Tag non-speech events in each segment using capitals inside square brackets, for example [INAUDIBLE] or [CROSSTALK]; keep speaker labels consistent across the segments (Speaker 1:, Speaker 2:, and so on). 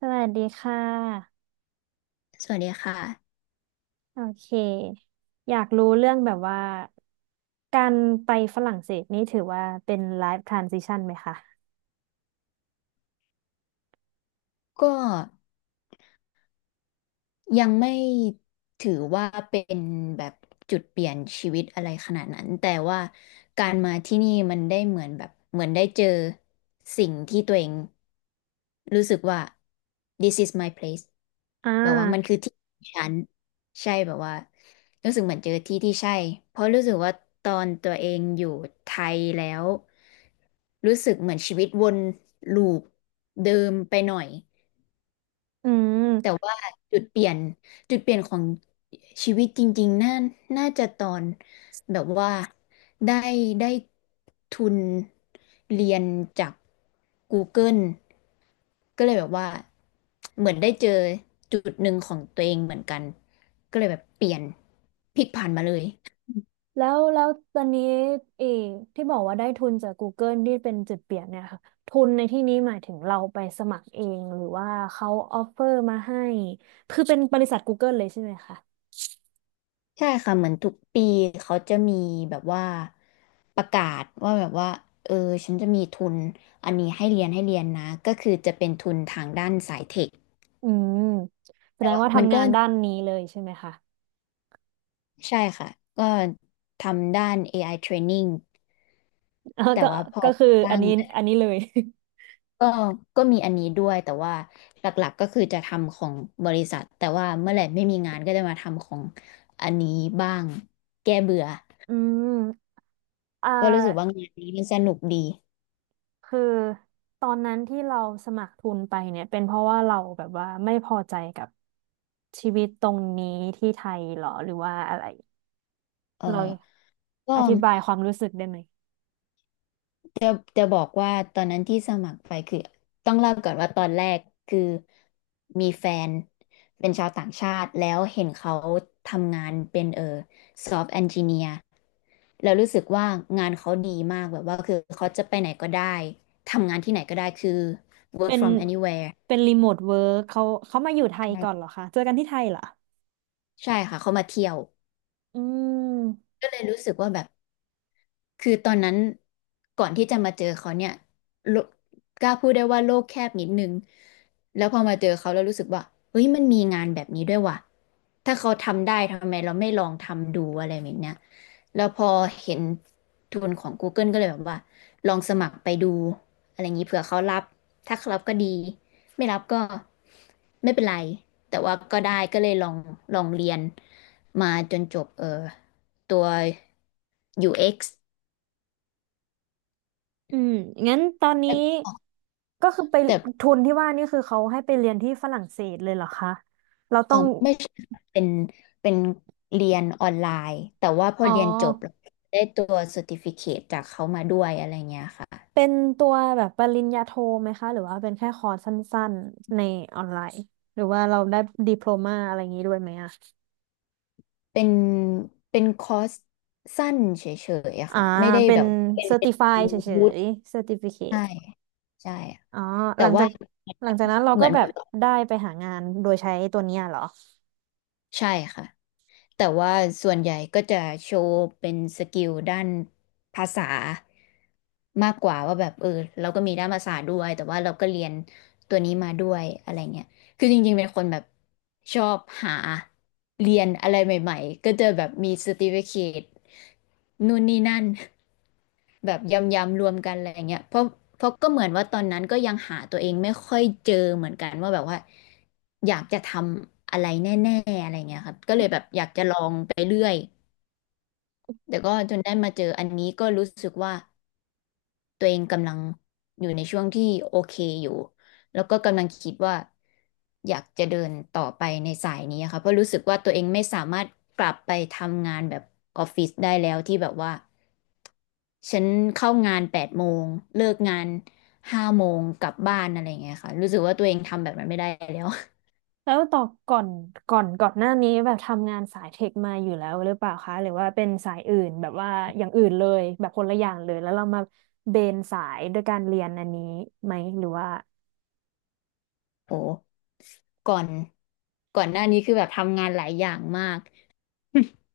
Speaker 1: สวัสดีค่ะ
Speaker 2: สวัสดีค่ะ
Speaker 1: โอเคอยากรู้เรื่องแบบว่าการไปฝรั่งเศสนี่ถือว่าเป็นไลฟ์ทรานซิชันไหมคะ
Speaker 2: ก็ยังไม่ถือว่าเป็นแบบจุดเปลี่ยนชีวิตอะไรขนาดนั้นแต่ว่าการมาที่นี่มันได้เหมือนแบบเหมือนได้เจอสิ่งที่ตัวเองรู้สึกว่า this is my place
Speaker 1: อ่
Speaker 2: แบบว่ามัน
Speaker 1: า
Speaker 2: คือที่ของฉันใช่แบบว่ารู้สึกเหมือนเจอที่ที่ใช่เพราะรู้สึกว่าตอนตัวเองอยู่ไทยแล้วรู้สึกเหมือนชีวิตวนลูปเดิมไปหน่อย
Speaker 1: อื
Speaker 2: แต่
Speaker 1: ม
Speaker 2: ว่าจุดเปลี่ยนจุดเปลี่ยนของชีวิตจริงๆ น่าจะตอนแบบว่าได้ได้ทุนเรียนจาก Google ก็เลยแบบว่าเหมือนได้เจอจุดหนึ่งของตัวเองเหมือนกันก็เลยแบบเปลี่ยนพลิกผันมาเลย
Speaker 1: แล้วแล้วตอนนี้เออที่บอกว่าได้ทุนจาก Google ที่เป็นจุดเปลี่ยนเนี่ยค่ะทุนในที่นี้หมายถึงเราไปสมัครเองหรือว่าเขาออฟเฟอร์มาให้คือเป็นบริษัท Google เลยใช่ไหมคะ
Speaker 2: ใช่ค่ะเหมือนทุกปีเขาจะมีแบบว่าประกาศว่าแบบว่าเออฉันจะมีทุนอันนี้ให้เรียนนะก็คือจะเป็นทุนทางด้านสายเทค
Speaker 1: อืมแส
Speaker 2: แต่
Speaker 1: ดง
Speaker 2: ว่า
Speaker 1: ว่า
Speaker 2: มัน
Speaker 1: ทำ
Speaker 2: ก็
Speaker 1: งานด้านนี้เลยใช่ไหมคะ
Speaker 2: ใช่ค่ะก็ทำด้าน AI training
Speaker 1: แล้ว
Speaker 2: แต่
Speaker 1: ก็
Speaker 2: ว่าพอ
Speaker 1: ก็คืออั
Speaker 2: บ้า
Speaker 1: น
Speaker 2: ง
Speaker 1: นี้อันนี้เลย [LAUGHS]
Speaker 2: ก็ก็มีอันนี้ด้วยแต่ว่าหลักๆก็คือจะทำของบริษัทแต่ว่าเมื่อไหร่ไม่มีงานก็จะมาทำของอันนี้บ้างแก้เบื่อ
Speaker 1: อืม อ่
Speaker 2: ก็รู้สึกว่า
Speaker 1: า
Speaker 2: งานนี้มันสนุกดี
Speaker 1: คือตอนนั้นที่เราสมัครทุนไปเนี่ยเป็นเพราะว่าเราแบบว่าไม่พอใจกับชีวิตตรงนี้ที่ไทยเหรอหรือว่าอะไร
Speaker 2: เออ
Speaker 1: เรา
Speaker 2: ก็
Speaker 1: อธิบายความรู้สึกได้ไหม
Speaker 2: จะจะบอกว่าตอนนั้นที่สมัครไปคือต้องเล่าก่อนว่าตอนแรกคือมีแฟนเป็นชาวต่างชาติแล้วเห็นเขาทำงานเป็นซอฟต์แอนจิเนียร์แล้วรู้สึกว่างานเขาดีมากแบบว่าคือเขาจะไปไหนก็ได้ทำงานที่ไหนก็ได้คือ work
Speaker 1: เป็น
Speaker 2: from anywhere
Speaker 1: เป็นรีโมทเวิร์กเขาเขามาอยู่ไทย
Speaker 2: ใช่
Speaker 1: ก่อนเหรอคะเจอกันที่ไทยเหรอ
Speaker 2: ใช่ค่ะเขามาเที่ยว
Speaker 1: อืม
Speaker 2: ก็เลยรู้สึกว่าแบบ คือตอนนั้นก่อนที่จะมาเจอเขาเนี่ยโลกกล้าพูดได้ว่าโลกแคบนิดนึงแล้วพอมาเจอเขาแล้วรู้สึกว่าเฮ้ยมันมีงานแบบนี้ด้วยว่ะถ้าเขาทำได้ทำไมเราไม่ลองทำดูอะไรแบบเนี้ยแล้วพอเห็นทุนของ Google ก็เลยแบบว่าลองสมัครไปดูอะไรอย่างนี้เผื่อเขารับถ้าเขารับก็ดีไม่รับก็ไม่เป็นไรแต่ว่าก็ได้ก็เลยลองเรียนมาจนจบตัว UX
Speaker 1: อืมงั้นตอนนี้
Speaker 2: แต่
Speaker 1: ก็คือไป
Speaker 2: แต่
Speaker 1: ทุนที่ว่านี่คือเขาให้ไปเรียนที่ฝรั่งเศสเลยเหรอคะเรา
Speaker 2: เอ
Speaker 1: ต้
Speaker 2: อ
Speaker 1: อง
Speaker 2: ไม่ใช่ค่ะเป็นเรียนออนไลน์แต่ว่าพอ
Speaker 1: อ๋อ
Speaker 2: เรียนจบแล้วได้ตัวเซอร์ติฟิเคตจากเขามาด้วยอะไรเงี้ยค่ะ
Speaker 1: เป็นตัวแบบปริญญาโทไหมคะหรือว่าเป็นแค่คอร์สสั้นๆในออนไลน์หรือว่าเราได้ดิโพลมาอะไรอย่างนี้ด้วยไหมอะ
Speaker 2: เป็นเป็นคอร์สสั้นเฉยๆอะ
Speaker 1: อ่า
Speaker 2: ค่ะไม่ได้
Speaker 1: เป็
Speaker 2: แบ
Speaker 1: น
Speaker 2: บเป็
Speaker 1: เซ
Speaker 2: น
Speaker 1: อร์
Speaker 2: เป็
Speaker 1: ติ
Speaker 2: น
Speaker 1: ฟายเฉ
Speaker 2: วุฒิ
Speaker 1: ยๆเซอร์ติฟิเค
Speaker 2: ใช่
Speaker 1: ต
Speaker 2: ใช่
Speaker 1: อ๋อห
Speaker 2: แต่
Speaker 1: ลังจา
Speaker 2: ว่า
Speaker 1: กหลังจากนั้นเรา
Speaker 2: เหมื
Speaker 1: ก็
Speaker 2: อน
Speaker 1: แบบ
Speaker 2: แบบ
Speaker 1: ได้ไปหางานโดยใช้ตัวเนี้ยเหรอ
Speaker 2: ใช่ค่ะแต่ว่าส่วนใหญ่ก็จะโชว์เป็นสกิลด้านภาษามากกว่าว่าแบบเราก็มีด้านภาษาด้วยแต่ว่าเราก็เรียนตัวนี้มาด้วยอะไรเงี้ยคือจริงๆเป็นคนแบบชอบหาเรียนอะไรใหม่ๆก็จะแบบมี certificate นู่นนี่นั่น แบบยำๆรวมกันอะไรเงี้ยเพราะก็เหมือนว่าตอนนั้นก็ยังหาตัวเองไม่ค่อยเจอเหมือนกันว่าแบบว่าอยากจะทำอะไรแน่ๆอะไรเงี้ยครับก็เลยแบบอยากจะลองไปเรื่อยแต่ก็จนได้มาเจออันนี้ก็รู้สึกว่าตัวเองกำลังอยู่ในช่วงที่โอเคอยู่แล้วก็กำลังคิดว่าอยากจะเดินต่อไปในสายนี้ค่ะเพราะรู้สึกว่าตัวเองไม่สามารถกลับไปทำงานแบบออฟฟิศได้แล้วที่แบบว่า ฉันเข้างาน8 โมงเลิกงาน5 โมงกลับบ้านอะไรอย่างเงี้ยค่ะรู้สึกว่าตัวเองทำแบบนั้นไม่ได้แล้ว [LAUGHS]
Speaker 1: แล้วต่อก่อนก่อนก่อนหน้านี้แบบทำงานสายเทคมาอยู่แล้วหรือเปล่าคะหรือว่าเป็นสายอื่นแบบว่าอย่างอื่นเลยแบบคนละอย่างเลยแล้วเรามาเบนสายด้วยการเรียนอันนี้ไหมหรือว่า
Speaker 2: โอ้ก่อนก่อนหน้านี้คือแบบทำงานหลายอย่างมาก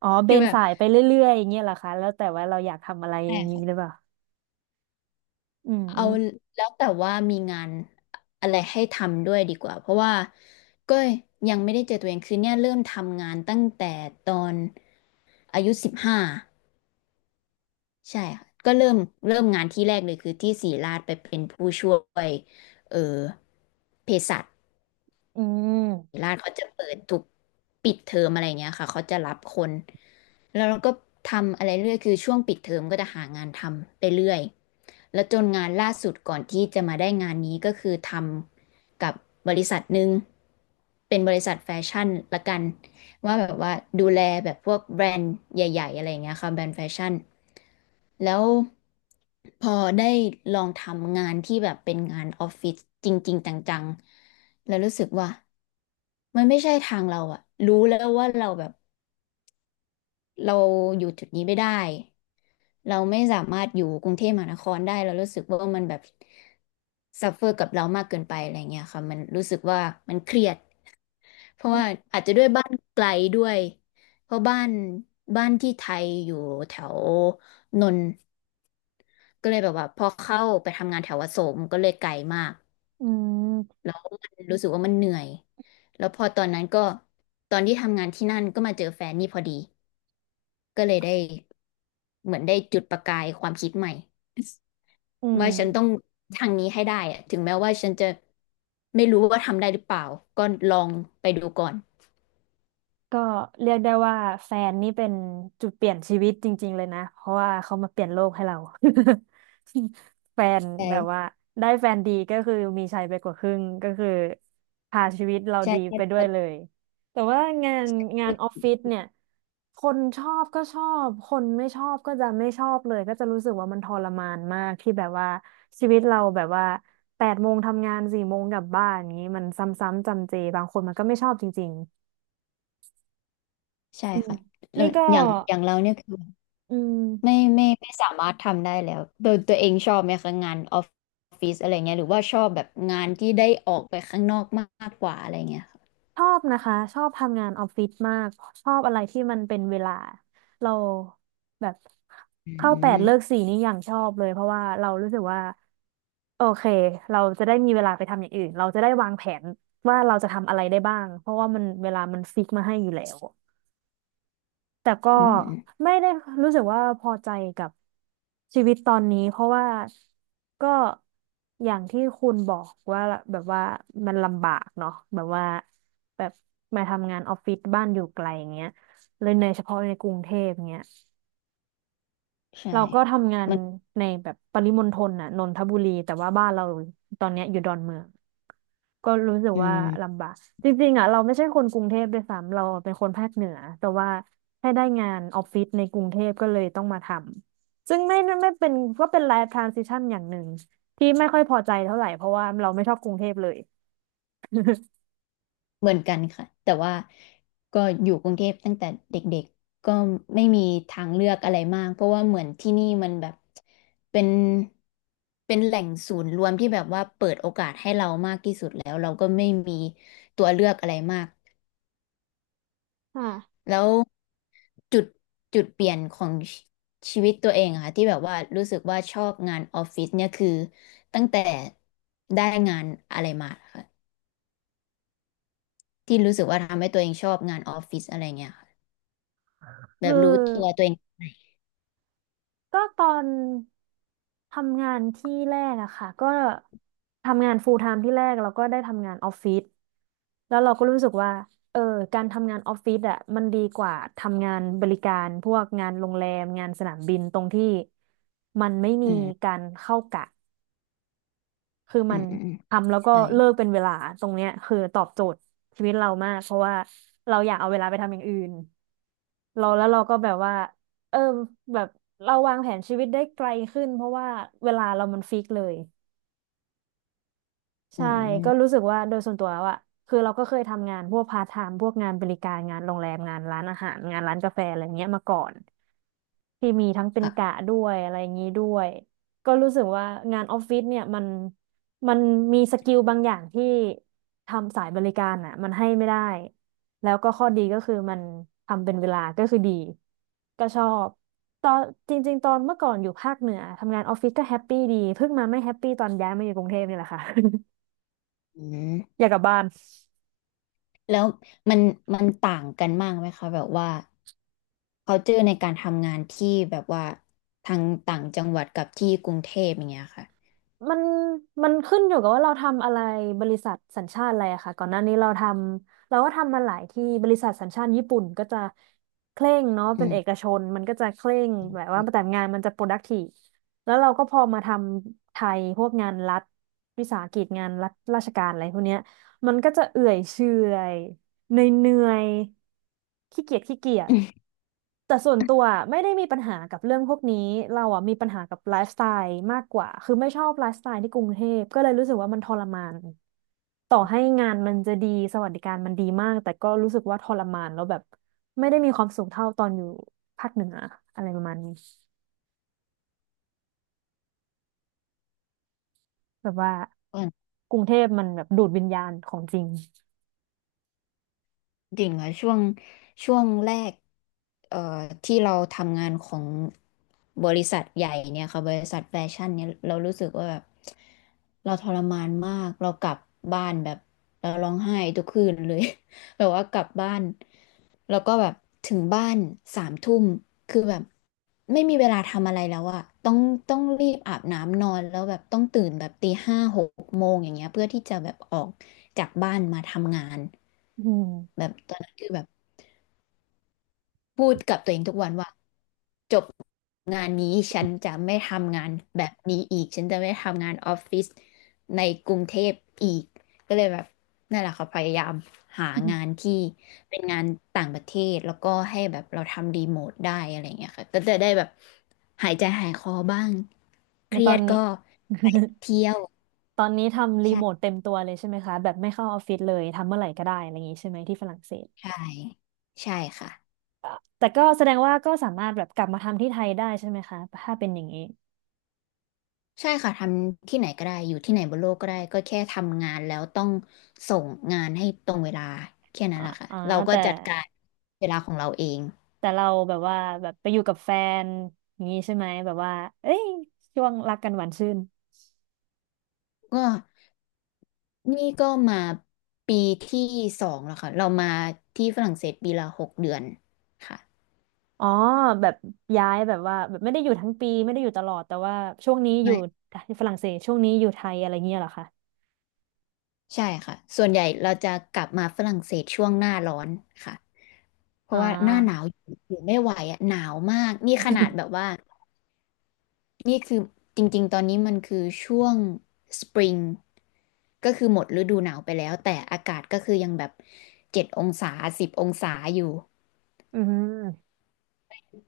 Speaker 1: อ๋อ เบ
Speaker 2: คือ
Speaker 1: น
Speaker 2: แบบ
Speaker 1: สายไปเรื่อยๆอย่างเงี้ยเหรอคะแล้วแต่ว่าเราอยากทำอะไรอ
Speaker 2: ใช่
Speaker 1: ย่างนี้หรือ
Speaker 2: ค่ะ
Speaker 1: เปล่าอืมอื
Speaker 2: เอา
Speaker 1: ม
Speaker 2: แล้วแต่ว่ามีงานอะไรให้ทำด้วยดีกว่าเพราะว่าก็ยังไม่ได้เจอตัวเองคือเนี่ยเริ่มทำงานตั้งแต่ตอนอายุ15 ใช่ค่ะก็เริ่มงานที่แรกเลยคือที่ศิริราชไปเป็นผู้ช่วยเออเภสัช
Speaker 1: อืม
Speaker 2: ศิริราชเขาจะเปิดทุกปิดเทอมอะไรเงี้ยค่ะเขาจะรับคนแล้วเราก็ทำอะไรเรื่อยคือช่วงปิดเทอมก็จะหางานทำไปเรื่อยแล้วจนงานล่าสุดก่อนที่จะมาได้งานนี้ก็คือทำกับบริษัทหนึ่งเป็นบริษัทแฟชั่นละกันว่าแบบว่าดูแลแบบพวกแบรนด์ใหญ่ๆอะไรเงี้ยค่ะแบรนด์แฟชั่น แล้วพอได้ลองทำงานที่แบบเป็นงานออฟฟิศจริงๆจังๆแล้วรู้สึกว่ามันไม่ใช่ทางเราอะรู้แล้วว่าเราแบบเราอยู่จุดนี้ไม่ได้เราไม่สามารถอยู่กรุงเทพมหานครได้เรารู้สึกว่ามันแบบซัฟเฟอร์กับเรามากเกินไปอะไรเงี้ยค่ะมันรู้สึกว่ามันเครียดเพราะว่าอาจจะด้วยบ้านไกลด้วยเพราะบ้านที่ไทยอยู่แถวนนท์ ก็เลยแบบว่าพอเข้าไปทำงานแถวอโศกมันก็เลยไกลมาก
Speaker 1: อืม
Speaker 2: แล้วมันรู้สึกว่ามันเหนื่อยแล้วพอตอนนั้นก็ตอนที่ทำงานที่นั่นก็มาเจอแฟนนี่พอดีก็เลยได้เหมือนได้จุดประกายความคิดใหม่
Speaker 1: อื
Speaker 2: [LAUGHS] ว่าฉันต้อง
Speaker 1: ม
Speaker 2: ทางนี้ให้ได้อะถึงแม้ว่าฉันจะไม่รู้ว่าทำได้หรือเปล่าก็ลองไปดูก่อน
Speaker 1: ก็เรียกได้ว่าแฟนนี่เป็นจุดเปลี่ยนชีวิตจริงๆเลยนะเพราะว่าเขามาเปลี่ยนโลกให้เรา [LAUGHS] แฟนแบบว่า
Speaker 2: ใช่
Speaker 1: ได้แฟนดีก็คือมีชัยไปกว่าครึ่งก็คือพาชีวิตเรา
Speaker 2: ใช่
Speaker 1: ดี
Speaker 2: ใ
Speaker 1: ไปด้วยเล
Speaker 2: ช
Speaker 1: ยแต่ว่างานงานออฟ
Speaker 2: ่
Speaker 1: ฟิศเนี่ยคนชอบก็ชอบคนไม่ชอบก็จะไม่ชอบเลยก็จะรู้สึกว่ามันทรมานมากที่แบบว่าชีวิตเราแบบว่า8 โมงทำงาน4 โมงกลับบ้านอย่างนี้มันซ้ำๆจำเจบางคนมันก็ไม่ชอบจริง
Speaker 2: ใช่
Speaker 1: อืม
Speaker 2: ค่ะแล้
Speaker 1: นี่
Speaker 2: ว
Speaker 1: ก็
Speaker 2: อย่างเราเนี่ยคือ
Speaker 1: อืม
Speaker 2: ไม่สามารถทำได้แล้วโดยตัวเองชอบไหมคะงานออฟฟิศอะไรเงี้ยหรือว่าชอบแบบงานที่ได้ออกไปข้างนอกมากกว่าอะไรเงี้ยค่ะ
Speaker 1: ชอบนะคะชอบทำงานออฟฟิศมากชอบอะไรที่มันเป็นเวลาเราแบบ
Speaker 2: อื
Speaker 1: เข้าแปดเลิก
Speaker 2: ม
Speaker 1: สี่นี่อย่างชอบเลยเพราะว่าเรารู้สึกว่าโอเคเราจะได้มีเวลาไปทำอย่างอื่นเราจะได้วางแผนว่าเราจะทำอะไรได้บ้างเพราะว่ามันเวลามันฟิกมาให้อยู่แล้ว แต่ก็
Speaker 2: อืม
Speaker 1: ไม่ได้รู้สึกว่าพอใจกับชีวิตตอนนี้เพราะว่าก็อย่างที่คุณบอกว่าแบบว่ามันลำบากเนาะแบบว่าแบบมาทำงานออฟฟิศบ้านอยู่ไกลอย่างเงี้ยเลยในเฉพาะในกรุงเทพเงี้ย
Speaker 2: ใช่
Speaker 1: เราก็ทำงาน
Speaker 2: มัน
Speaker 1: ในแบบปริมณฑลน่ะนนทบุรีแต่ว่าบ้านเราตอนเนี้ยอยู่ดอนเมือง ก็รู้สึก
Speaker 2: อื
Speaker 1: ว่า
Speaker 2: ม
Speaker 1: ลำบากจริงๆอ่ะเราไม่ใช่คนกรุงเทพด้วยซ้ำเราเป็นคนภาคเหนือแต่ว่าให้ได้งานออฟฟิศในกรุงเทพก็เลยต้องมาทำซึ่งไม่ไม่เป็นก็เป็นไลฟ์ทรานซิชันอย่างหนึ่งที่ไม่ค่อยพอใจเท่าไหร่เพราะว่าเราไม่ชอบกรุงเทพเลย
Speaker 2: เหมือนกันค่ะแต่ว่าก็อยู่กรุงเทพตั้งแต่เด็กๆก็ไม่มีทางเลือกอะไรมากเพราะว่าเหมือนที่นี่มันแบบเป็นเป็นแหล่งศูนย์รวมที่แบบว่าเปิดโอกาสให้เรามากที่สุดแล้วเราก็ไม่มีตัวเลือกอะไรมาก
Speaker 1: ค่ะ
Speaker 2: แล้วจุดจุดเปลี่ยนของชีวิตตัวเองอะค่ะที่แบบว่ารู้สึกว่าชอบงานออฟฟิศเนี่ยคือตั้งแต่ได้งานอะไรมาค่ะที่รู้สึกว่าทำให้ตัวเองชอบงานออฟฟิศอะไรเงี้ยค่ะแบ
Speaker 1: คือ
Speaker 2: บรู้ตัวเอง
Speaker 1: ก็ตอนทำงานที่แรกอะค่ะก็ทำงาน full time ที่แรกแล้วก็ได้ทำงานออฟฟิศแล้วเราก็รู้สึกว่าเออการทำงานออฟฟิศอะมันดีกว่าทำงานบริการพวกงานโรงแรมงานสนามบินตรงที่มันไม่มี
Speaker 2: อืม
Speaker 1: การเข้ากะ คือ
Speaker 2: อื
Speaker 1: มัน
Speaker 2: มอืมอืม
Speaker 1: ทำแล้วก็
Speaker 2: ใช่
Speaker 1: เลิกเป็นเวลาตรงเนี้ยคือตอบโจทย์ชีวิตเรามากเพราะว่าเราอยากเอาเวลาไปทำอย่างอื่นเราแล้วเราก็แบบว่าเออแบบเราวางแผนชีวิตได้ไกลขึ้นเพราะว่าเวลาเรามันฟิกเลย
Speaker 2: อื
Speaker 1: ใช่ก็รู้
Speaker 2: ม
Speaker 1: สึกว่าโดยส่วนตัวแล้วอะคือเราก็เคยทำงานพวกพาร์ทไทม์พวกงานบริการงานโรงแรมงานร้านอาหารงานร้านกาแฟอะไรเงี้ยมาก่อน ที่มีทั้งเป็นกะ
Speaker 2: ค่ะ
Speaker 1: ด้วยอะไรอย่างนี้ด้วยก็รู้สึกว่างานออฟฟิศเนี่ยมันมันมีสกิลบางอย่างที่ทำสายบริการอ่ะมันให้ไม่ได้แล้วก็ข้อดีก็คือมันทำเป็นเวลาก็คือดีก็ชอบตอนจริงๆตอนเมื่อก่อนอยู่ภาคเหนือทำงานออฟฟิศก็แฮปปี้ดีเพิ่งมาไม่แฮปปี้ตอนย้ายมาอยู่กรุงเทพนี่แหละค่ะ
Speaker 2: อืม
Speaker 1: [LAUGHS] อยากกลับบ้าน
Speaker 2: แล้วมันมันต่างกันมากไหมคะแบบว่า culture ในการทำงานที่แบบว่าทางต่างจังหวัดกับที่กรุงเทพอย่างเงี้ยค่ะ
Speaker 1: มันมันขึ้นอยู่กับว่าเราทำอะไรบริษัทสัญชาติอะไรอะค่ะก่อนหน้านี้เราก็ทำมาหลายที่บริษัทสัญชาติญี่ปุ่นก็จะเคร่งเนาะ
Speaker 2: อื
Speaker 1: เป็น
Speaker 2: ม
Speaker 1: เอกชนมันก็จะเคร่งแบบว่าแต่งานมันจะ productive แล้วเราก็พอมาทำไทยพวกงานรัฐวิสาหกิจงานรัฐราชการอะไรพวกเนี้ยมันก็จะเอื่อยเฉื่อยเหนื่อยๆขี้เกียจขี้เกียจ แต่ส่วนตัวอะไม่ได้มีปัญหากับเรื่องพวกนี้เราอ่ะมีปัญหากับไลฟ์สไตล์มากกว่าคือไม่ชอบไลฟ์สไตล์ที่กรุงเทพก็เลยรู้สึกว่ามันทรมานต่อให้งานมันจะดีสวัสดิการมันดีมากแต่ก็รู้สึกว่าทรมานแล้วแบบไม่ได้มีความสุขเท่าตอนอยู่ภาคเหนืออะไรประมาณนี้แบบว่า
Speaker 2: [LAUGHS]
Speaker 1: กรุงเทพมันแบบดูดวิญญาณของจริง
Speaker 2: ดิ่งอะช่วงแรกเอ่อที่เราทำงานของบริษัทใหญ่เนี่ยค่ะบริษัทแฟชั่นเนี่ยเรารู้สึกว่าแบบเราทรมานมากเรากลับบ้านแบบเราร้องไห้ทุกคืนเลย [LAUGHS] แบบว่ากลับบ้านแล้วก็แบบถึงบ้าน3 ทุ่มคือแบบ ไม่มีเวลาทำอะไรแล้วอะต้องรีบอาบน้ำนอนแล้วแบบต้องตื่นแบบตี 5 6 โมงอย่างเงี้ยเพื่อที่จะแบบออกจากบ้านมาทำงาน
Speaker 1: [LAUGHS] อืม
Speaker 2: แบบตอนนั้นคือแบบ พูดกับตัวเองทุกวันว่าจบงานนี้ฉันจะไม่ทำงานแบบนี้อีกฉันจะไม่ทำงานออฟฟิศในกรุงเทพอีกก็เลยแบบนั่นแหละค่ะพยายามหางานที่เป็นงานต่างประเทศแล้วก็ให้แบบเราทำรีโมทได้อะไรเงี้ยค่ะก็จะได้แบบหายใจหายคอบ้างเค
Speaker 1: ใน
Speaker 2: รี
Speaker 1: ตอ
Speaker 2: ย
Speaker 1: น
Speaker 2: ด
Speaker 1: นี้
Speaker 2: ก็ไปเที่ยว
Speaker 1: [LAUGHS] ตอนนี้ทำรีโมท
Speaker 2: ใช่
Speaker 1: เต็มตัวเลยใช่ไหมคะแบบไม่เข้าออฟฟิศเลยทำเมื่อไหร่ก็ได้อะไรอย่างนี้ใช่ไหมที่ฝรั่งเศส
Speaker 2: ใช่ใช่ค่ะ
Speaker 1: แต่ก็แสดงว่าก็สามารถแบบกลับมาทำที่ไทยได้ใช่ไหมคะถ้าเป็นอย่างนี้
Speaker 2: ใช่ค่ะทำที่ไหนก็ได้อยู่ที่ไหนบนโลกก็ได้ก็แค่ทำงานแล้วต้องส่งงานให้ตรงเวลาแค่นั้
Speaker 1: อ๋อ
Speaker 2: นแหละค่ะ
Speaker 1: อ๋อ
Speaker 2: เราก็
Speaker 1: แต่
Speaker 2: จัดการเวลาของเราเอง
Speaker 1: แต่เราแบบว่าแบบไปอยู่กับแฟนอย่างนี้ใช่ไหมแบบว่าเอ้ยช่วงรักกันหวานชื่น
Speaker 2: ก็นี่ก็มาปีที่สองแล้วค่ะเรามาที่ฝรั่งเศสปีละหกเดือนค่ะ
Speaker 1: อ๋อแบบย้ายแบบว่าแบบไม่ได้อยู่ทั้งปีไม่ได้อยู่ตลอดแต่ว่าช่วงนี้อยู่
Speaker 2: ไม่
Speaker 1: ฝรั่งเศสช่วงนี้อยู่ไทยอะไรเงี้ยเหรอคะ
Speaker 2: ใช่ค่ะส่วนใหญ่เราจะกลับมาฝรั่งเศสช่วงหน้าร้อนค่ะเพ
Speaker 1: อ๋
Speaker 2: ราะว่าหน้าหนาว
Speaker 1: อ
Speaker 2: อยู่ไม่ไหวอะหนาวมากนี่ขนาดแบบว่า นี่คือจริงๆ ตอนนี้มันคือช่วงสปริงก็คือหมดฤดูหนาวไปแล้วแต่อากาศก็คือยังแบบ7 องศา10 องศาอยู่
Speaker 1: อืม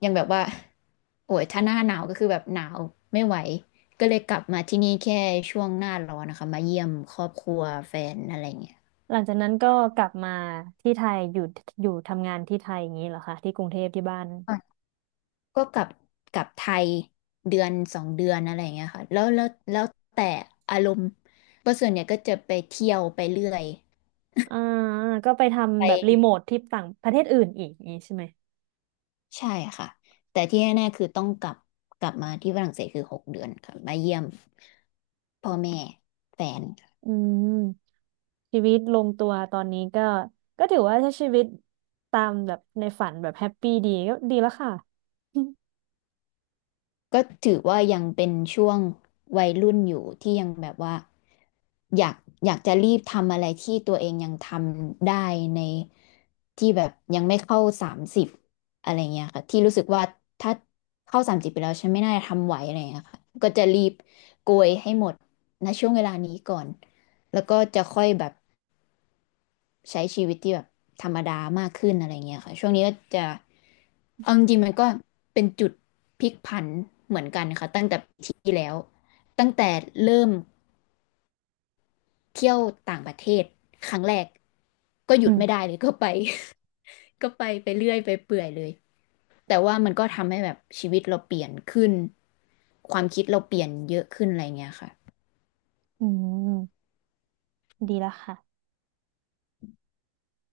Speaker 2: ยังแบบว่าโอ้ยถ้าหน้าหนาวก็คือแบบหนาวไม่ไหวก็เลยกลับมาที่นี่แค่ช่วงหน้าร้อนนะคะมาเยี่ยมครอบครัวแฟนอะไรเงี้ย
Speaker 1: หลังจากนั้นก็กลับมาที่ไทยอยู่ทำงานที่ไทยอย่างนี้เหรอคะที่กรุงเทพที่บ้าน
Speaker 2: อ่ะก็กลับไทยเดือนสองเดือนอะไรเงี้ยค่ะแล้วแต่อารมณ์เพราะส่วนใหญ่ยก็จะไปเที่ยวไปเรื่อย
Speaker 1: อ่าก็ไป
Speaker 2: ไป
Speaker 1: ทำแบบรีโมทที่ต่างประเทศอื่นอีกอย่างนี้ใช่ไหม
Speaker 2: ใช่ค่ะแต่ที่แน่ๆคือต้องกลับมาที่ฝรั่งเศสคือหกเดือนค่ะมาเยี่ยมพ่อแม่แฟน
Speaker 1: อืมชีวิตลงตัวตอนนี้ก็ก็ถือว่าใช้ชีวิตตามแบบในฝันแบบแฮปปี้ดีก็ดีแล้วค่ะ
Speaker 2: ก็ถือว่ายังเป็นช่วงวัยรุ่นอยู่ที่ยังแบบว่าอยากอยากจะรีบทำอะไรที่ตัวเองยังทำได้ในที่แบบยังไม่เข้าสามสิบอะไรเงี้ยค่ะที่รู้สึกว่าถ้าเข้าสามสิบไปแล้วฉันไม่น่าจะทำไหวอะไรเงี้ยค่ะก็จะรีบโกยให้หมดณช่วงเวลานี้ก่อนแล้วก็จะค่อยแบบ ใช้ชีวิตที่แบบธรรมดามากขึ้นอะไรเงี้ยค่ะช่วงนี้ก็จะเอาจริงๆมันก็เป็นจุดพลิกผันเหมือนกันค่ะตั้งแต่ปีที่แล้วตั้งแต่เริ่มเที่ยวต่างประเทศครั้งแรกก็ห
Speaker 1: [LAUGHS]
Speaker 2: ยุ
Speaker 1: อื
Speaker 2: ด
Speaker 1: ม
Speaker 2: ไม่ได้เลย [LAUGHS] ก็ไป [LAUGHS] ก็ไปเรื่อยไปเปื่อยเลยแต่ว่ามันก็ทำให้แบบชีวิตเราเปลี่ยนขึ้นความคิดเราเปลี่ยนเยอะขึ้นอะไรเงี้ยค่ะ
Speaker 1: อืมดีแล้วค่ะ